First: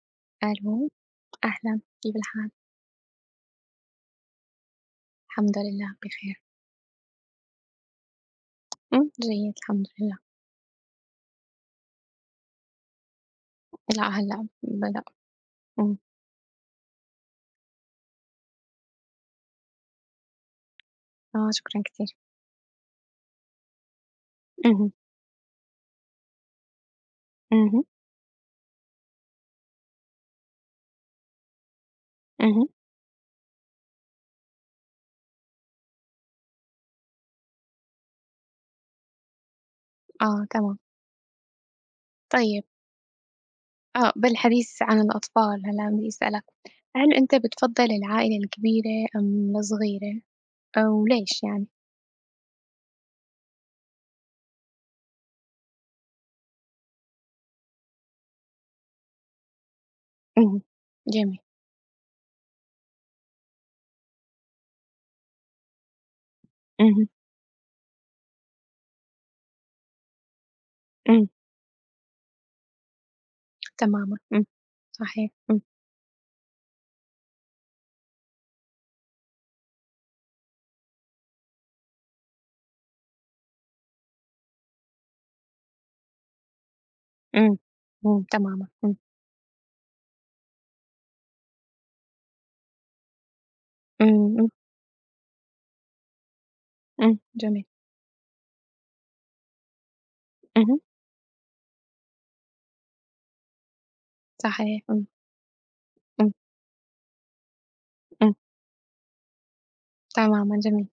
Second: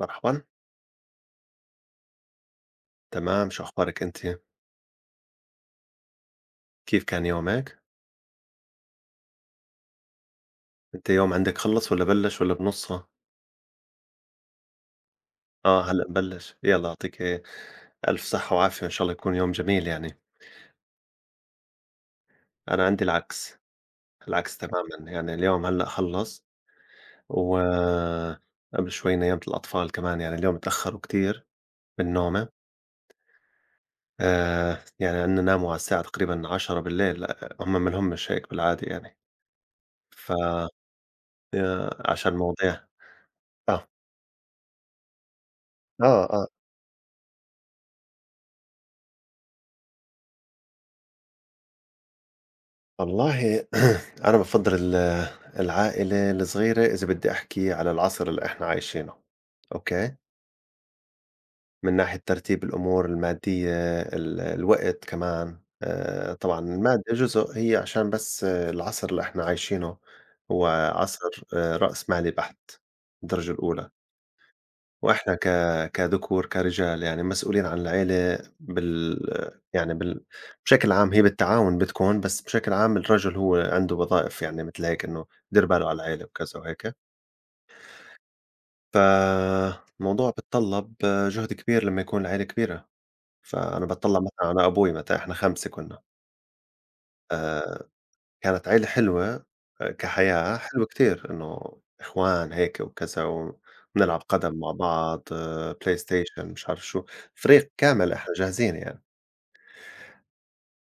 مرحبًا، ألو، أهلًا، كيف الحال؟ تمام، شو أخبارِك أنتِ؟ الحمد لله بخير، كيف كان يومِك؟ جيد الحمد لله، أنتِ يوم عندِك خلص والّا بلّش والّا بنُصّه؟ إلى هلأ بدأ، آه إمم، هلأ بلّش، يالّا يعطيكِ ألف صحة وعافية وإن شاء الله يكون يوم جميل يعني. آه، شكرًا كتير، أنا عندي العكس، العكس اهم، تمامًا، يعني اليوم هلأ خلّص اهم، وقبل شوي نيّمت الأطفال كمان، يعني اليوم اتأخروا كتير من نومي. اهم، يعني عندنا ناموا على الساعة تقريبًا 22:00، هُم ما لهمش هيك بالعادة يعني، ف آه، تمام، عشان طيب، مواضيع، آه، آه، بالحديث عن الأطفال هلأ بدي أسألك، آه. هل أنت بتفضّل العائلة الكبيرة أم الصغيرة؟ وليش يعني؟ والله أنا بافضّل العائلة الصغيرة إذا بدّي أحكي على العصر اللي إحنا عايشينه، أوكي؟ اهم، جميل، من ناحية ترتيب الأمور المادية، الوقت كمان. طبعًا المادة اهم، جزء، هي عشان بس آه، العصر اللي إحنا عايشينه هو إمم، عصر رأسمالي بحت، الدرجة الأولى. تمامًا، صحيح، وإحنا إمم، كذكور، كرجال يعني مسؤولين عن العيلة بال يعني بال بشكل عام، هي بالتعاون بتكون، بس بشكل عام الرجل هو عنده وظائف يعني متل هيك، إنه يدير باله على العيلة وكذا وهيك. إمم، إمم، تمامًا، إمم، فالموضوع بيتطلب جهد كبير لمّا يكون العيلة كبيرة. فأنا إمم، باتطلع مثلًا إمم، على أبوي، متى إحنا 5 كنا. إمم، جميل، آآ كانت عيلة حلوة كحياة، اهم، حلوة كتير، إنه إخوان هيك وكذا وبنلعب قدم مع صحيح، إمم، بعض، آه، إمم، PlayStation مش عارف شو، فريق كامل إحنا إمم، جاهزين يعني. تمامًا، جميل،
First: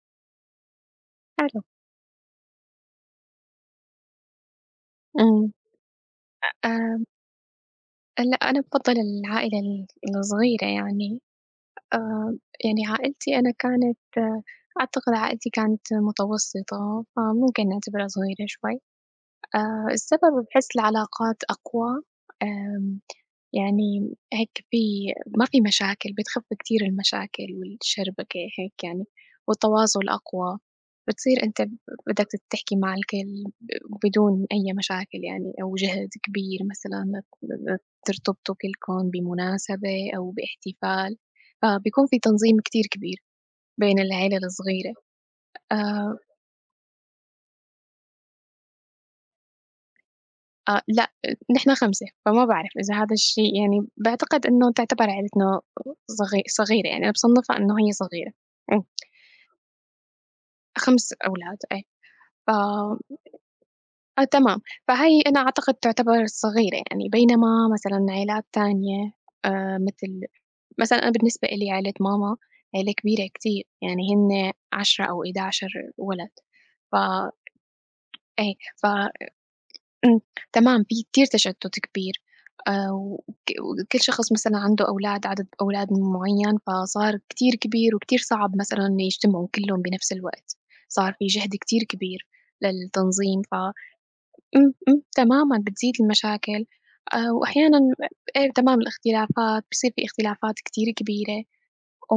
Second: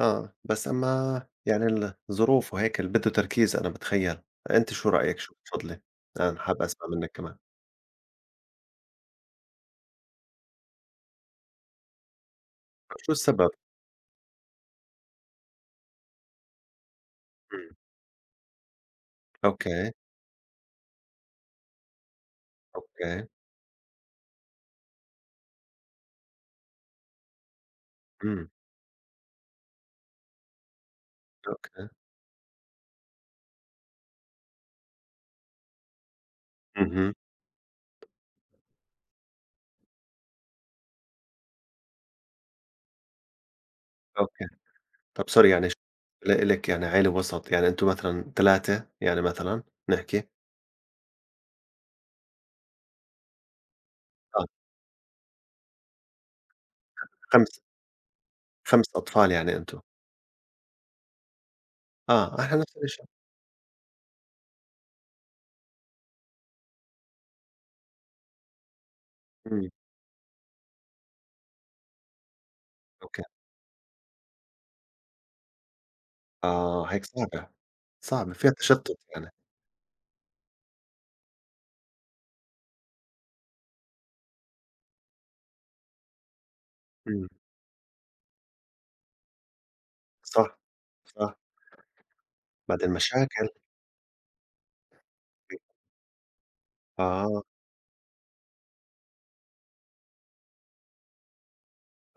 آه، بس أمّا حلو. يعني الظروف وهيك اللي بده تركيز أنا باتخيّل. أنتِ شو رأيِك، شو إمم. بتفضلي؟ أنا حابب أسمع آمم، منِّك كمان. لأ، أنا بافضّل العائلة ال الصغيرة يعني. آآ يعني شو عائلتي السبب؟ أنا كانت أعتقد عائلتي كانت متوسطة، فممكن إمم، نعتبرها صغيرة شوي. أوكي، السبب باحس العلاقات أقوى. آمم أوكي، يعني هيك في ما في مشاكل، بتخف كتير المشاكل والشربكة إمم، هيك يعني، والتواصل أقوى. بتصير أنت ب أوكي، بدك تحكي مع الكل بدون أي مشاكل يعني أو جهد كبير اهم، مثلًا لت ترتبطوا كلكم بمناسبة أو باحتفال، فبيكون في تنظيم كتير كبير بين العيلة أوكي. الصغيرة. طب sorry يعني ش آآ ل إلِك يعني عيلة وسط، يعني أنتم مثلًا 3 يعني مثلًا نحكي. آه، لأ، نحن 5، فما باعرف إذا هذا الشيء يعني، آه، باعتقد إنه تعتبر عيلتنا صغيرة يعني، أنا باصنّفها 5 إنه هي صغيرة. إمم، 5 أطفال يعني أنتم، 5 أولاد إيه. آه، ف إحنا نفس الشيء، آه، تمام، فهي أنا أعتقد تعتبر صغيرة يعني، بينما مثلًا عيلات تانية إمم، مثل مثلًا أنا بالنسبة إلي عيلة ماما عيلة أوكي. كبيرة كتير، يعني هن 10 أو 11 ولد. آه، ف هيك صعبة، صعبة فيها إيه، ف تشتُّت يعني، إمم، تمام، في كتير تشتُّت كبير. وك وكل شخص مثلًا عنده أولاد، عدد أولاد معيّن، فصار إمم، كتير كبير وكتير صعب مثلًا يجتمعوا كلّهم بنفس الوقت، صح، صار في صح، جهد كتير كبير بعدين للتنظيم. مشاكل، ف إمم، إمم، تمامًا بتزيد المشاكل. آه، وأحيانًا إيه، تمام الاختلافات، بيصير في اختلافات كتير كبيرة.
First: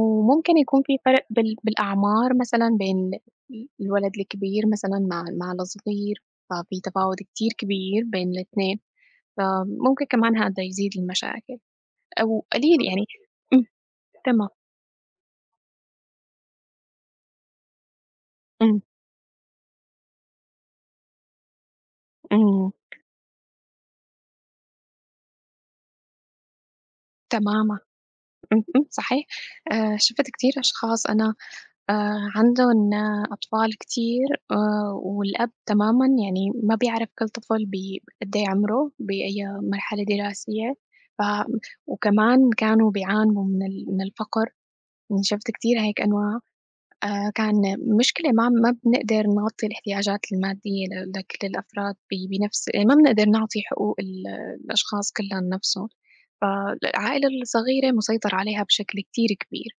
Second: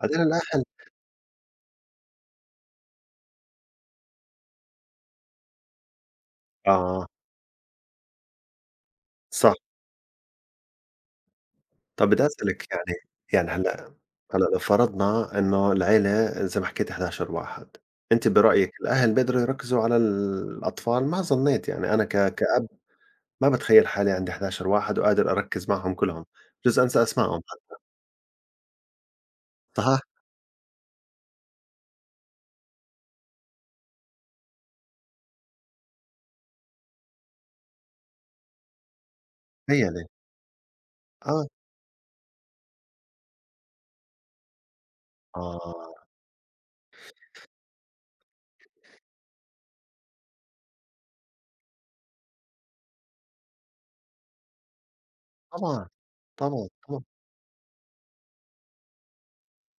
بعدين الأهل، يكون في فرق بالأعمار مثلًا بين الولد الكبير مثلًا مع الصغير، ففي آه، تفاوت كتير كبير بين الاتنين. صح. فممكن كمان هذا يزيد المشاكل طَب بدّي أو أسألِك قليل يعني، يعني. يعني إمم، هلأ هلأ تمام، لو فرضنا إنه العيلة زي ما حكيتِ 11 واحد، أنتِ برأيِك إمم، الأهل بيقدروا يركّزوا على الأطفال؟ ما ظنيت يعني أنا كأب إمم، ما باتخيّل حالي عندي 11 واحد وقادر أركّز معهم كلّهم، بجوز أنسى أسمائهم حتى. تمامًا، اهم، صحيح. صحيح؟ شُفت كتير أشخاص أنا عندهن أطفال كتير، والأب تمامًا يعني ما بيعرف كل طفل قد إيه عمره، بأي تخيّلي. مرحلة دراسية. ف آه، وكمان كانوا بيعانوا من الفقر، يعني شُفت كتير آه، هيك أنواع. كان مشكلة ما بنقدر نغطي الاحتياجات المادية لكل الأفراد بنفس يعني ما بنقدر نعطي حقوق الأشخاص كلّن طبعًا، نفسُن. طبعًا، طبعًا. فالعائلة الصغيرة مسيطر عليها بشكل كتير كبير.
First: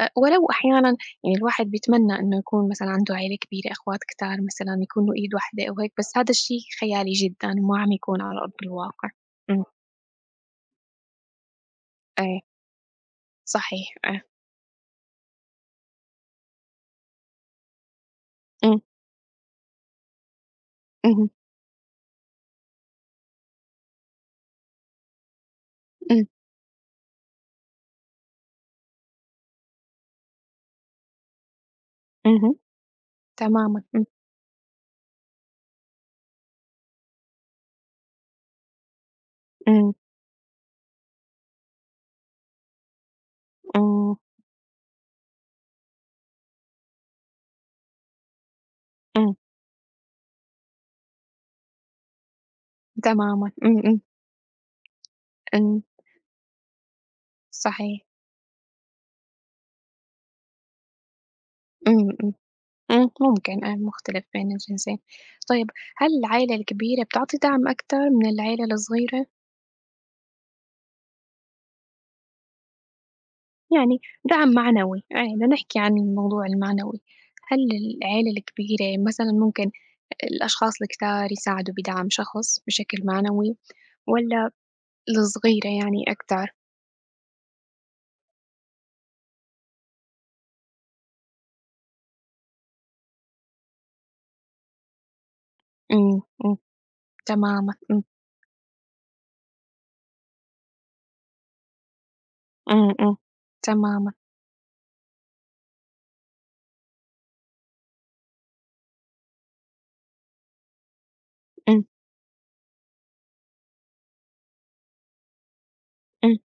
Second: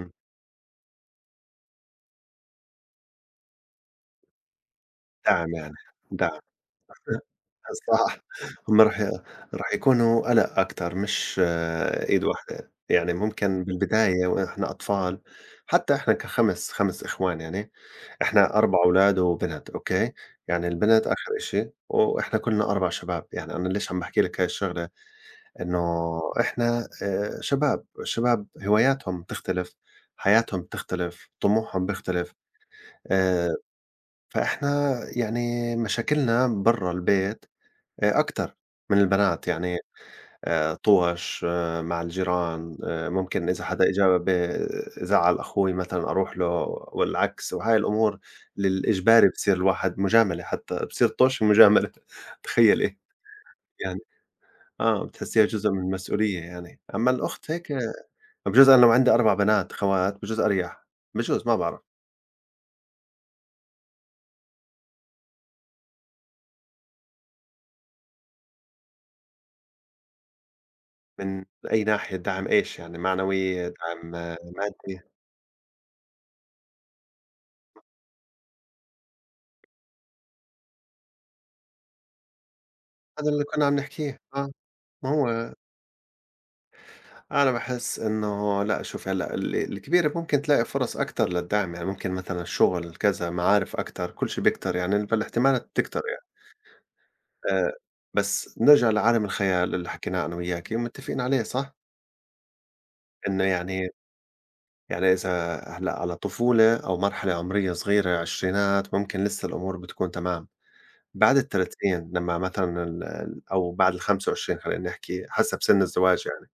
ولو أحيانًا يعني الواحد بيتمنى إنه يكون مثلًا عنده عيلة كبيرة، أخوات كتار مثلًا، يكونوا إيد دعم واحدة يعني، أو هيك، بس هذا دعم. الشي خيالي جدًا وما عم صح، يكون على أرض هم راح الواقع. ي إمم، راح يكونوا قلق أكتر، مش إيد إيه، واحدة، يعني ممكن صحيح، إيه، بالبداية وإحنا أطفال، حتى إحنا ك5، 5 إخوان يعني، إحنا 4 إمم، أولاد وبنت أوكي، يعني البنت اهم، آخر إشي وإحنا كلنا 4 شباب، يعني أنا ليش عم باحكي لك هاي الشغلة، إنه إمم، إحنا شباب، الشباب هواياتهم بتختلف، حياتهم بتختلف، طموحهم بيختلف. اهم، آآ تمامًا، إمم، فإحنا يعني مشاكلنا برّا البيت أكتر من البنات. يعني إمم، طُوَش مع الجيران، ممكن إذا حدا إجا إمم، زعّل أخوي مثلًا أروح له والعكس، وهاي الأمور، للإجباري إمم، بصير الواحد مجاملة حتى، بصير طُش ومجاملة. تخيّلي تمامًا، إمم، يعني، إمم، آه، بتحسّيها جزء من إمم، المسؤولية يعني، أمّا الأخت هيك آه، صحيح، بجوز أنا لو عندي 4 بنات خوات بجوز أريح، بجوز ما بعرف. إمم، إمم، إمم، ممكن إيه، مختلف بين الجنسين. طيب، هل العيلة الكبيرة بتعطي دعم أكتر من العيلة الصغيرة؟ من أي ناحية دعم، إيش يعني معنوي، يعني دعم آه، دعم مادي؟ معنوي، يعني بدنا نحكي عن الموضوع المعنوي. هل العيلة الكبيرة مثلًا ممكن الأشخاص الكتار يساعدوا بدعم شخص بشكل هذا اللي معنوي كنا عم نحكيه، آه، والّا ما هو الصغيرة يعني أكتر؟ أنا باحس إنه لأ، شوف هلأ الكبيرة ممكن تلاقي فرص أكتر للدعم، يعني ممكن مثلًا الشغل كذا، معارف أكتر، كل شي بيكتر يعني، فالاحتمالات بتكتر يعني. إمم، إمم، آآ، تمامًا، إمم، بس نرجع لعالم الخيال اللي حكيناه أنا وياكِ ومتفقين عليه، صح؟ إمم، إمم، إنه يعني، تمامًا، يعني إذا هلأ على طفولة أو مرحلة عمرية صغيرة عشرينات، ممكن لسه الأمور بتكون تمام. بعد إمم، ال30، لمّا مثلًا ال ال أو بعد ال25، خلّينا نحكي حسب سن الزواج إمم، يعني.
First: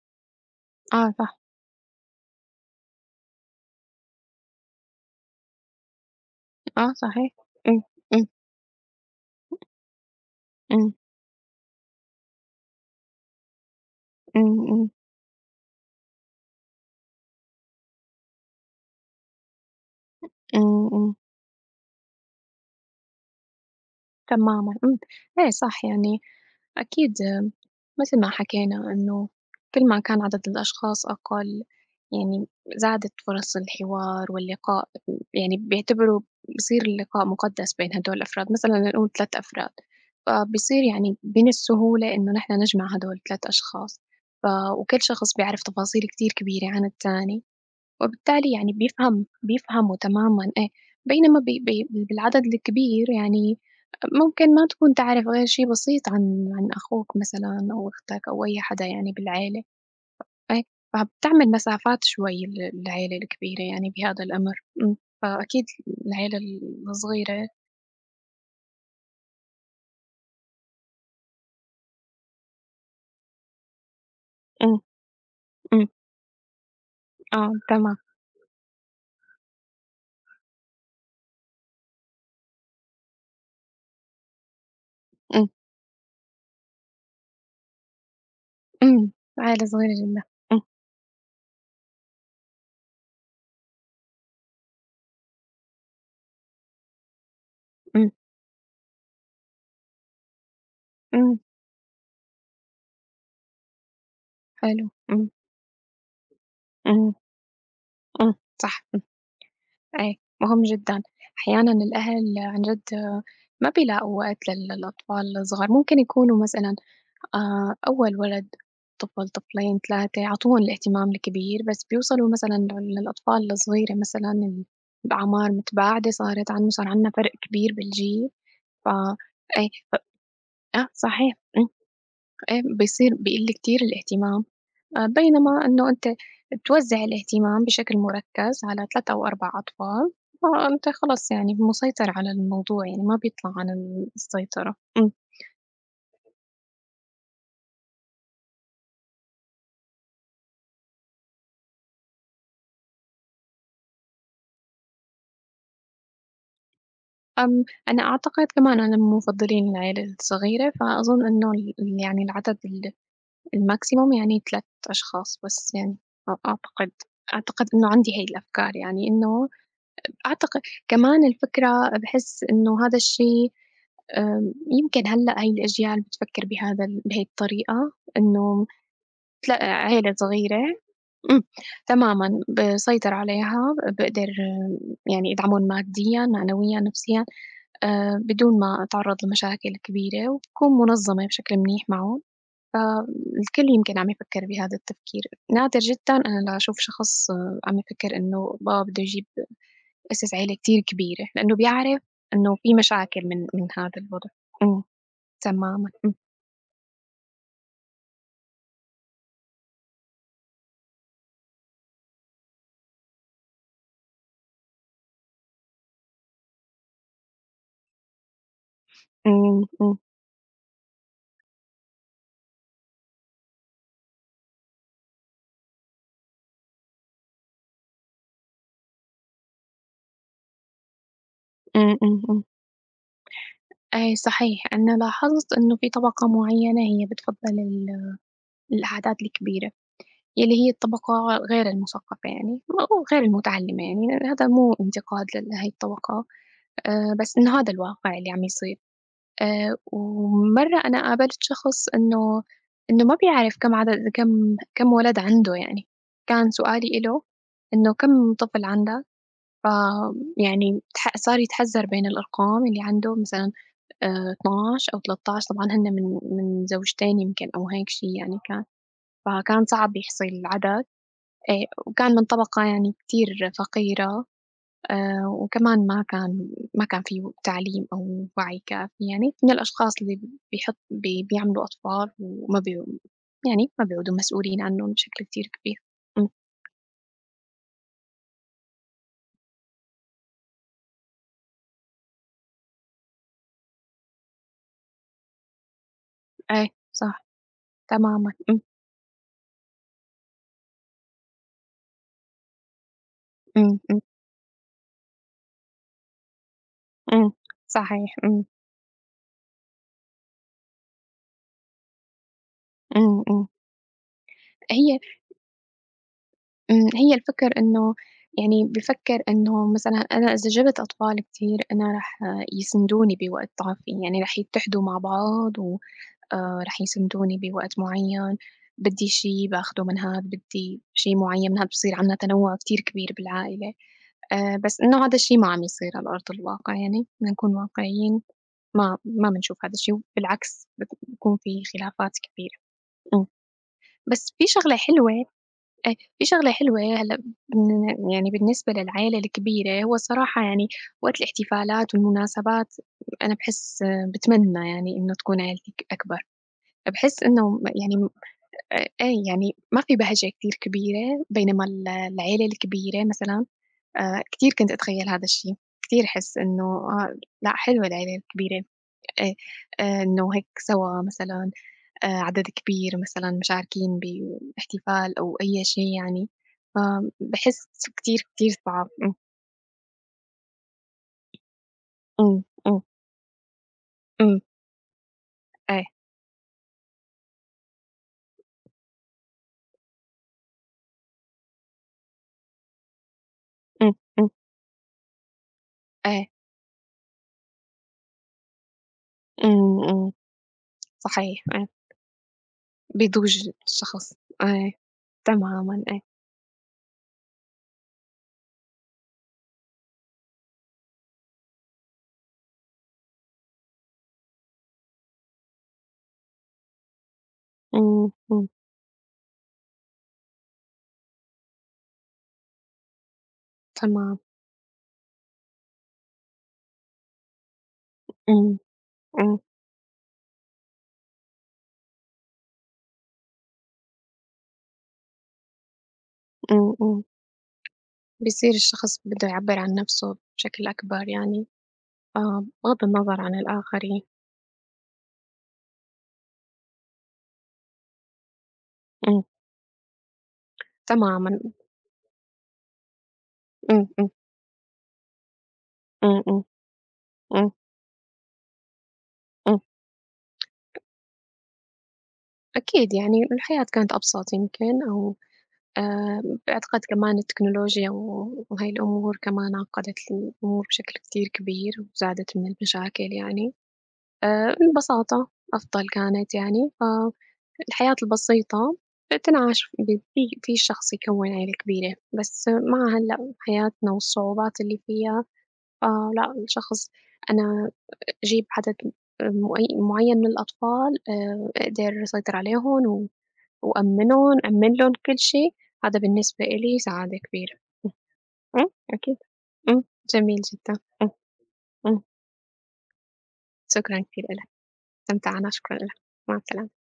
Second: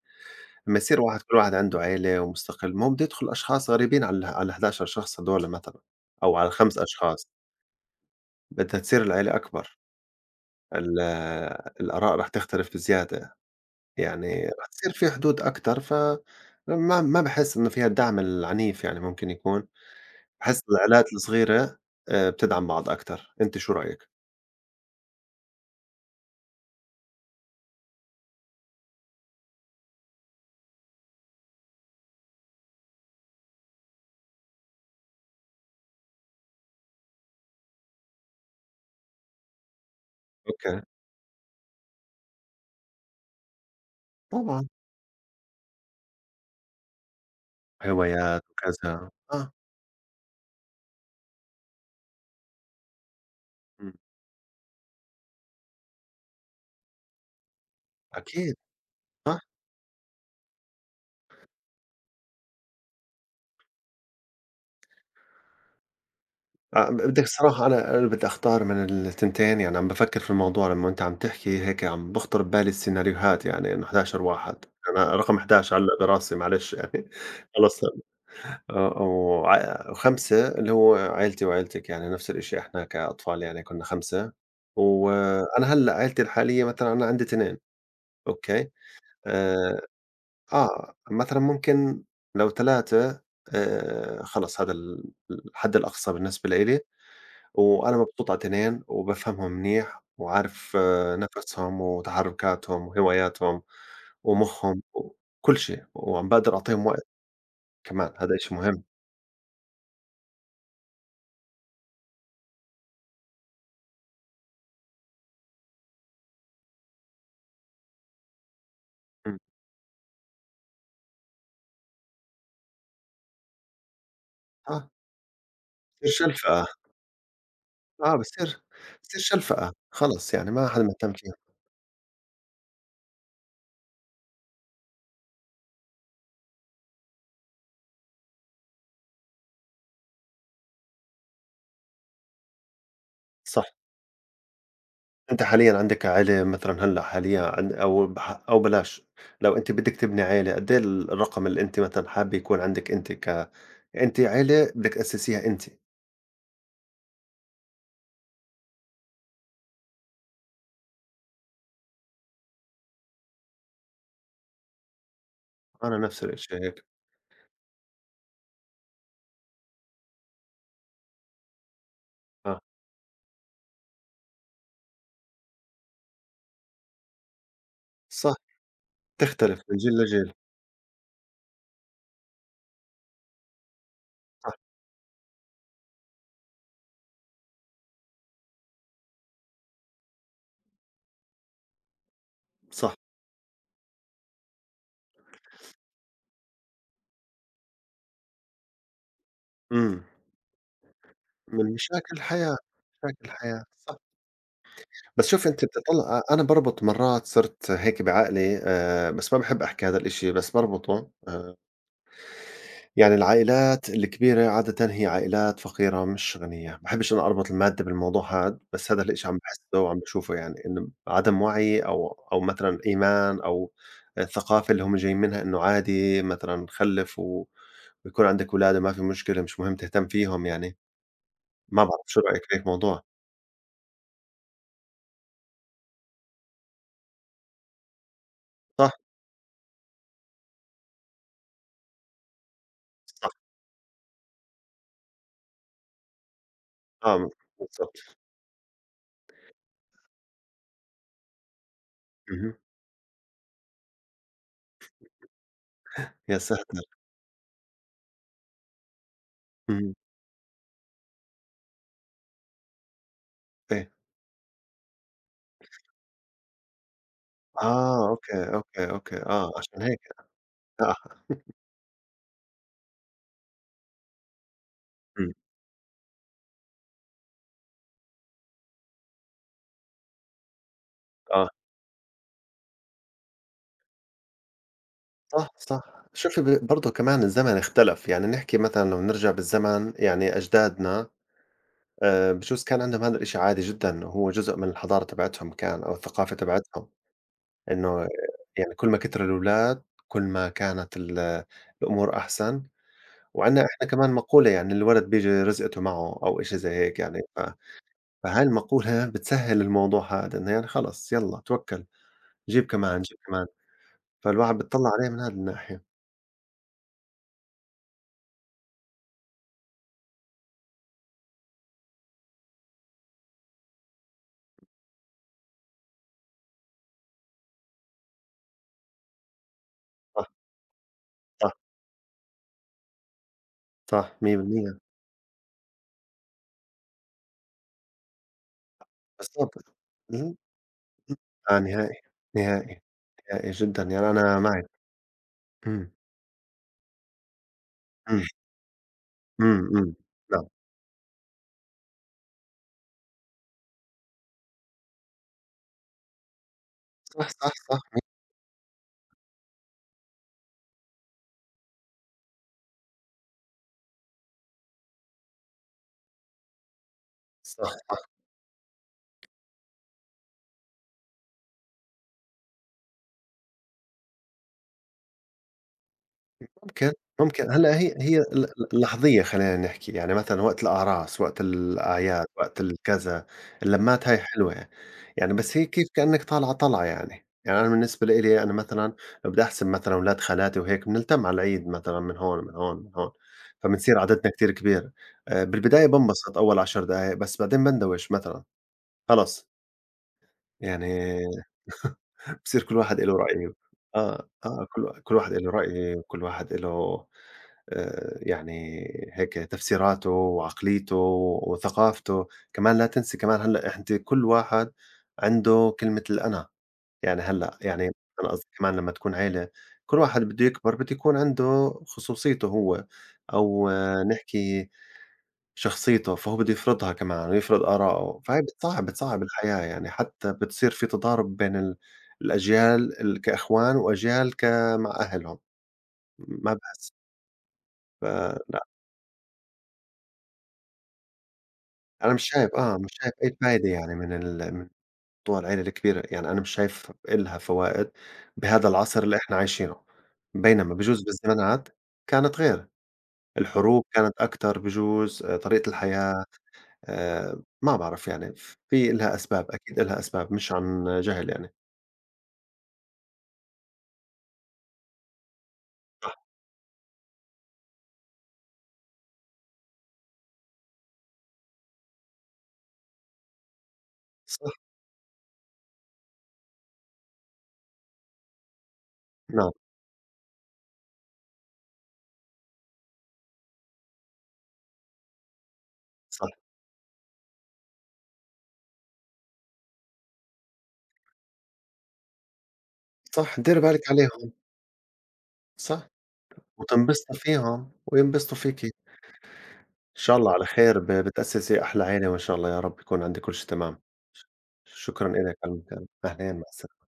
لمّا يصير آه، واحد، كل صح، واحد عنده عيلة ومستقل، ما هو بده يدخل أشخاص غريبين على على ال11 شخص هدول مثلًا، أو على ال5 آه، أشخاص. صحيح، إمم، إمم، بدها تصير العيلة أكبر، إمم، ال الآراء رح تختلف بزيادة، يعني رح إمم، إمم، تصير في حدود أكتر. ف ما ما باحس إنه فيها الدعم العنيف، يعني ممكن يكون، باحس إمم، العائلات إمم. الصغيرة بتدعم بعض أكتر. أنت شو رأيك؟ تمامًا، إمم، إيه، صح يعني، أكيد. مثل ما حكينا إنه كل ما كان عدد الأشخاص أقل، يعني زادت فرص الحوار واللقاء. يعني بيعتبروا بصير اللقاء مقدس بين هدول الأفراد، مثلًا لنقول 3 أفراد، أوكي، فبصير يعني من السهولة إنه نحن نجمع هدول ال3 أشخاص. ف طبعًا، وكل شخص بيعرف تفاصيل كتير كبيرة عن التاني. هوايات وبالتالي يعني وكذا، بيفهم آه، بيفهموا تمامًا إيه. بينما ب ب بالعدد الكبير يعني إمم، ممكن ما تكون تعرف غير شي بسيط عن أخوك مثلًا أو أختك أو أكيد، أي حدا يعني آه. بالعيلة. إيه، فبتعمل مسافات شوي العيلة الكبيرة يعني بهذا الأمر. إمم، فأكيد العيلة آه، بدِك الصغيرة. الصراحة أنا، بدي أختار من التنتين، يعني عم بافكّر في الموضوع لمّا أنت عم تحكي هيك، عم بخطر ببالي السيناريوهات يعني إنه 11 واحد، إمم، أنا رقم 11 إمم، علّق براسي معلش يعني آه، خلص. تمام، آه، وع و5 اللي هو عيلتي وعيلتِك، يعني نفس الشيء إحنا كأطفال يعني كُنّا 5، إمم، وأنا هلّأ عيلتي الحالية مثلًا أنا عندي 2 أوكي. إمم، عيلة آآ، صغيرة جدًا، إمم، مثلًا ممكن لو 3، خلص هذا الحد الأقصى بالنسبة لإلي. وأنا إمم، مبسوط على التنين وبافهمهم منيح وعارف إمم، نَفَسهم وتحرُّكاتهم وهواياتهم ومُخهم حلو، إمم، وكل شي، وعم باقدر أعطيهم وقت، إمم، كمان إمم، هذا إشي صح. مهم. أي، مهم جدًا. أحيانًا الأهل عن جد ما بيلاقوا وقت للأطفال الصغار، ممكن يكونوا مثلًا أول ولد، طفل، إمم. طفلين، 3، عطوهم الاهتمام الكبير، بس بيوصلوا مثلًا للأطفال الصغيرة مثلًا آه، الأعمار متباعدة بتصير صارت شلْفقة، عنّه، صار عندنا فرق كبير آه بالجيل. بتصير ف بتصير إيه، شلْفقة ف خلص، يعني ما حدا آه، مهتم صحيح، فيها. إيه، بيصير بيقل كتير الاهتمام. بينما إنه أنت توزّع الاهتمام بشكل مركّز على 3 أو 4 أطفال، فأنت خلص يعني مسيطر على الموضوع، يعني ما بيطلع صح. عن السيطرة. إمم. أنت حاليًا عندك عيلة مثلًا هلّأ حاليًا عن أو بح أو بلاش، لو أنت بدِّك تبني عيلة قد إيه الرقم اللي أنت مثلًا حابة يكون عندِك، أنت أنتِ عيلة بدِّك تأسّسيها أنتِ؟ أنا أعتقد كمان أنا من مُفضّلين العيلة الصغيرة، فأظن إنه يعني العدد الMaximum يعني 3 أشخاص بس أنا يعني. نَفْس أ الإشي هيك. أعتقد أعتقد إنه عندي هاي الأفكار يعني. إنه أعتق كمان الفكرة باحس آه. إنه هذا الشيء. يمكن هلأ هاي الأجيال بتفكّر بهذا ال بهي الطريقة، صح. إنه تختلف بتلاقي من جيل عيلة لجيل، صغيرة. إمم، تمامًا باسيطر عليها، باقدر صح، يعني أدعمهم ماديًا، معنويًا، نفسيًا، بدون ما أتعرّض لمشاكل كبيرة، وبكون منظمة بشكل منيح معهم. صح، فالكل يمكن عم يفكّر بهذا التفكير. نادر جدًا أنا لأشوف شخص عم يفكّر إنه والله بده يجيب إمم. أسس عيلة كتير كبيرة، لإنه من بيعرف مشاكل إنه الحياة، في مشاكل مشاكل من الحياة، من هذا صح. الوضع. إمم، بس شوف، أنت تمامًا. إمم، بتطلّع، أنا باربط مرات صرت هيك بعقلي، بس ما باحب أحكي هذا الإشي بس باربطه، يعني العائلات الكبيرة عادةً هي عائلات فقيرة مش غنية. باحبش أنا أربط المادة بالموضوع هاد، بس هذا الإشي عم إمم، باحسه إمم، وعم باشوفه، يعني إنه عدم وعي أو مثلًا إيمان، أو الثقافة اللي هم جايين منها، إنه عادي مثلًا خلِّف و ويكون عندك ولاد وما في مشكلة، مش مهم تهتم فيهم يعني. ما إمم، بعرف شو إمم، رأيك إمم. بهيك موضوع؟ أي، صحيح، أنا لاحظت إنه في طبقة معيّنة هي بتفضّل صح، العادات الكبيرة، يلّي هي الطبقة غير المثقفة يعني أو غير صح، المتعلمة يعني. هذا مو انتقاد لهي الطبقة، آه، بس إنه هذا بالضبط، الواقع اللي عم يصير. ومرّة أنا قابلت شخص إنه اهم، ما بيعرف كم عدد كم كم ولد عنده يعني، يا كان ساتر! سؤالي إله إنه كم طفل عندك، اهم، فيعني صار يتحزّر بين الأرقام اللي عنده مثلًا إيه، 12 أو 13. طبعًا هن من زوجتين يمكن أو هيك شي آه، يعني أوكي، كان، أوكي، أوكي، آه، فكان عشان صعب هيك، يحصي العدد. آه، إيه، وكان من طبقة يعني كتير فقيرة، إمم، وكمان ما كان في تعليم أو وعي كافي يعني، من الأشخاص اللي بيحط بي آه. بيعملوا أطفال وما بي يعني ما بيعودوا مسؤولين عنّن بشكل كتير صح، كبير. صح. إمم، شوفي برضه كمان الزمن اختلف، يعني نحكي مثلًا لو نرجع بالزمن يعني أجدادنا، بجوز كان عندهم هذا الإشي عادي جدًا، هو جزء من الحضارة تبعتهم كان، أو الثقافة إيه، تبعتهم، صح، إنه تمامًا، إمم، يعني كل ما كتروا الولاد، كل ما كانت الأمور أحسن. وعندنا إحنا إمم. كمان مقولة، يعني الولد بييجي رزقته معه أو إشي زي هيك يعني. إمم، ف صحيح، فهاي إمم، المقولة بتسهّل الموضوع هذا، إنه يعني خلص يالّا توكّل، جيب كمان، جيب إمم، كمان، إمم، فالواحد بيطلّع هي عليه من هذا الناحية. هي الفكر إنه يعني بافكّر إنه مثلًا أنا إذا جِبت أطفال كتير، أنا رح يسندوني بوقت ضعفي، يعني رح يتحدوا مع بعض، و رح يسندوني بوقت معيّن، بدّي شي باخده من هاد، صح، بدّي شي صح، معيّن من هاد، بصير عندنا تنوُع كتير كبير بالعائلة. صح، 100%. بس إنه هذا الشي ما عم يصير على أرض الواقع يعني، بدنا نكون واقعيين، ما بنشوف هذا بالضبط. الشي، اهم، وبالعكس إمم. بيكون آه في نهائي، خلافات كبيرة. نهائي، إمم. نهائي جدًا، يعني بس أنا في معِك. شغلة حلوة، إمم، في شغلة حلوة هلأ بن إمم، يعني بالنسبة للعيلة إمم، الكبيرة، إمم. هو الصراحة نعم. يعني وقت الاحتفالات والمناسبات أنا باحس باتمنى يعني إنه تكون عيلتي ك أكبر. باحس صح، إنه صح، م يعني صح، م إيه، يعني ما في بهجة كتير كبيرة، بينما العيلة الكبيرة مثلًا كتير كنت أتخيّل هذا الشي. كتير أحس إنه لأ، صح. حلوة العيلة الكبيرة، آآ إنه هيك سوا مثلًا عدد كبير مثلًا مشاركين باحتفال أو أي شي يعني. ممكن، ممكن. فباحس هلأ هي هي كتير، ال كتير ال صعب. إمم، لحظية خلّينا نحكي، يعني مثلًا وقت الأعراس، وقت الأعياد، إمم، وقت إمم، الكذا، اللمّات هاي إمم، حلوة، يعني بس هي إيه، كيف كإنّك طالعة طلعة يعني. يعني أنا بالنسبة لإلي، أنا مثلًا لو بدي أحسب مثلًا ولاد خالاتي وهيك بنلتم على العيد مثلًا من هون، من هون، من هون، إمم، فبنصير إمم، عددنا كتير كبير. بالبداية إيه، بانبسط أول 10 دقايق، بس بعدين باندوِش مثلًا، خلص إمم، إمم، يعني صحيح، إيه، بصير كل واحد إله بيضوج رأي. الشخص، آه، آه، إيه، كل واحد إله تمامًا، رأي، إيه، وكل واحد إله يعني هيك تفسيراته وعقليته وثقافته. كمان لا تنسي، كمان هلأ أنتِ، كل واحد عنده كلمة الأنا، يعني هلأ يعني إمم، أنا قصدي إمم، كمان لمّا تكون عيلة، كل واحد بده يكبر بده يكون عنده خصوصيته هو، أو آه، تمام، نحكي شخصيته، فهو بده يفرضها كمان ويفرض آراءه، فهي إمم، بتصعّب بتصعّب إمم، الحياة، يعني حتى بتصير في تضارب بين الأجيال كأخوان، وأجيال مع أهلهم. ما إمم، باحس إمم، ف بيصير الشخص بده يعبّر عن نفسه بشكل أكبر يعني، أنا مش آه، شايف آه، بغض مش شايف النظر عن أي فايدة يعني الآخرين. من موضوع العيلة الكبيرة، يعني أنا مش شايف إلها فوائد بهذا العصر اللي إمم، إحنا عايشينه. بينما بجوز تمامًا، بالزمانات كانت غير، الحروب إمم، إمم، كانت أكتر بجوز، طريقة إمم، الحياة، إمم، إمم، ما بعرف يعني، في إلها أسباب، إمم. أكيد إلها أسباب مش عن جهل يعني. أكيد يعني الحياة كانت أبسط يمكن، أو آآ باعتقاد كمان التكنولوجيا وهاي الأمور كمان عقّدت الأمور بشكل كتير كبير وزادت من المشاكل يعني. صح، البساطة أفضل كانت يعني. فالحياة البسيطة نعم، بتنعاش ب في في شخص يكوّن عيلة كبيرة، بس مع هلأ حياتنا والصعوبات اللي فيها، صح، فلأ الشخص أنا أجيب عدد مؤي معيّن من الأطفال، أقدر أسيطر عليهم و صح، ديري بالِك وأأمّنه عليهم، نأمّن لهم كل شي. صح، هذا بالنسبة إلي سعادة وتنبسطي كبيرة. فيهم إمم، وينبسطوا إمم، فيكِ. أكيد. إمم، إن شاء الله جميل على خير، جدًا. إمم، بتأسسي أحلى إمم، عيلة وإن شاء الله يا رب يكون عندِك كل شي تمام. شكرًا كتير ش إلك. شكرًا إلِك استمتعنا، على شكرًا المكالمة. إلك، أهلين، مع مع السلامة. السلامة.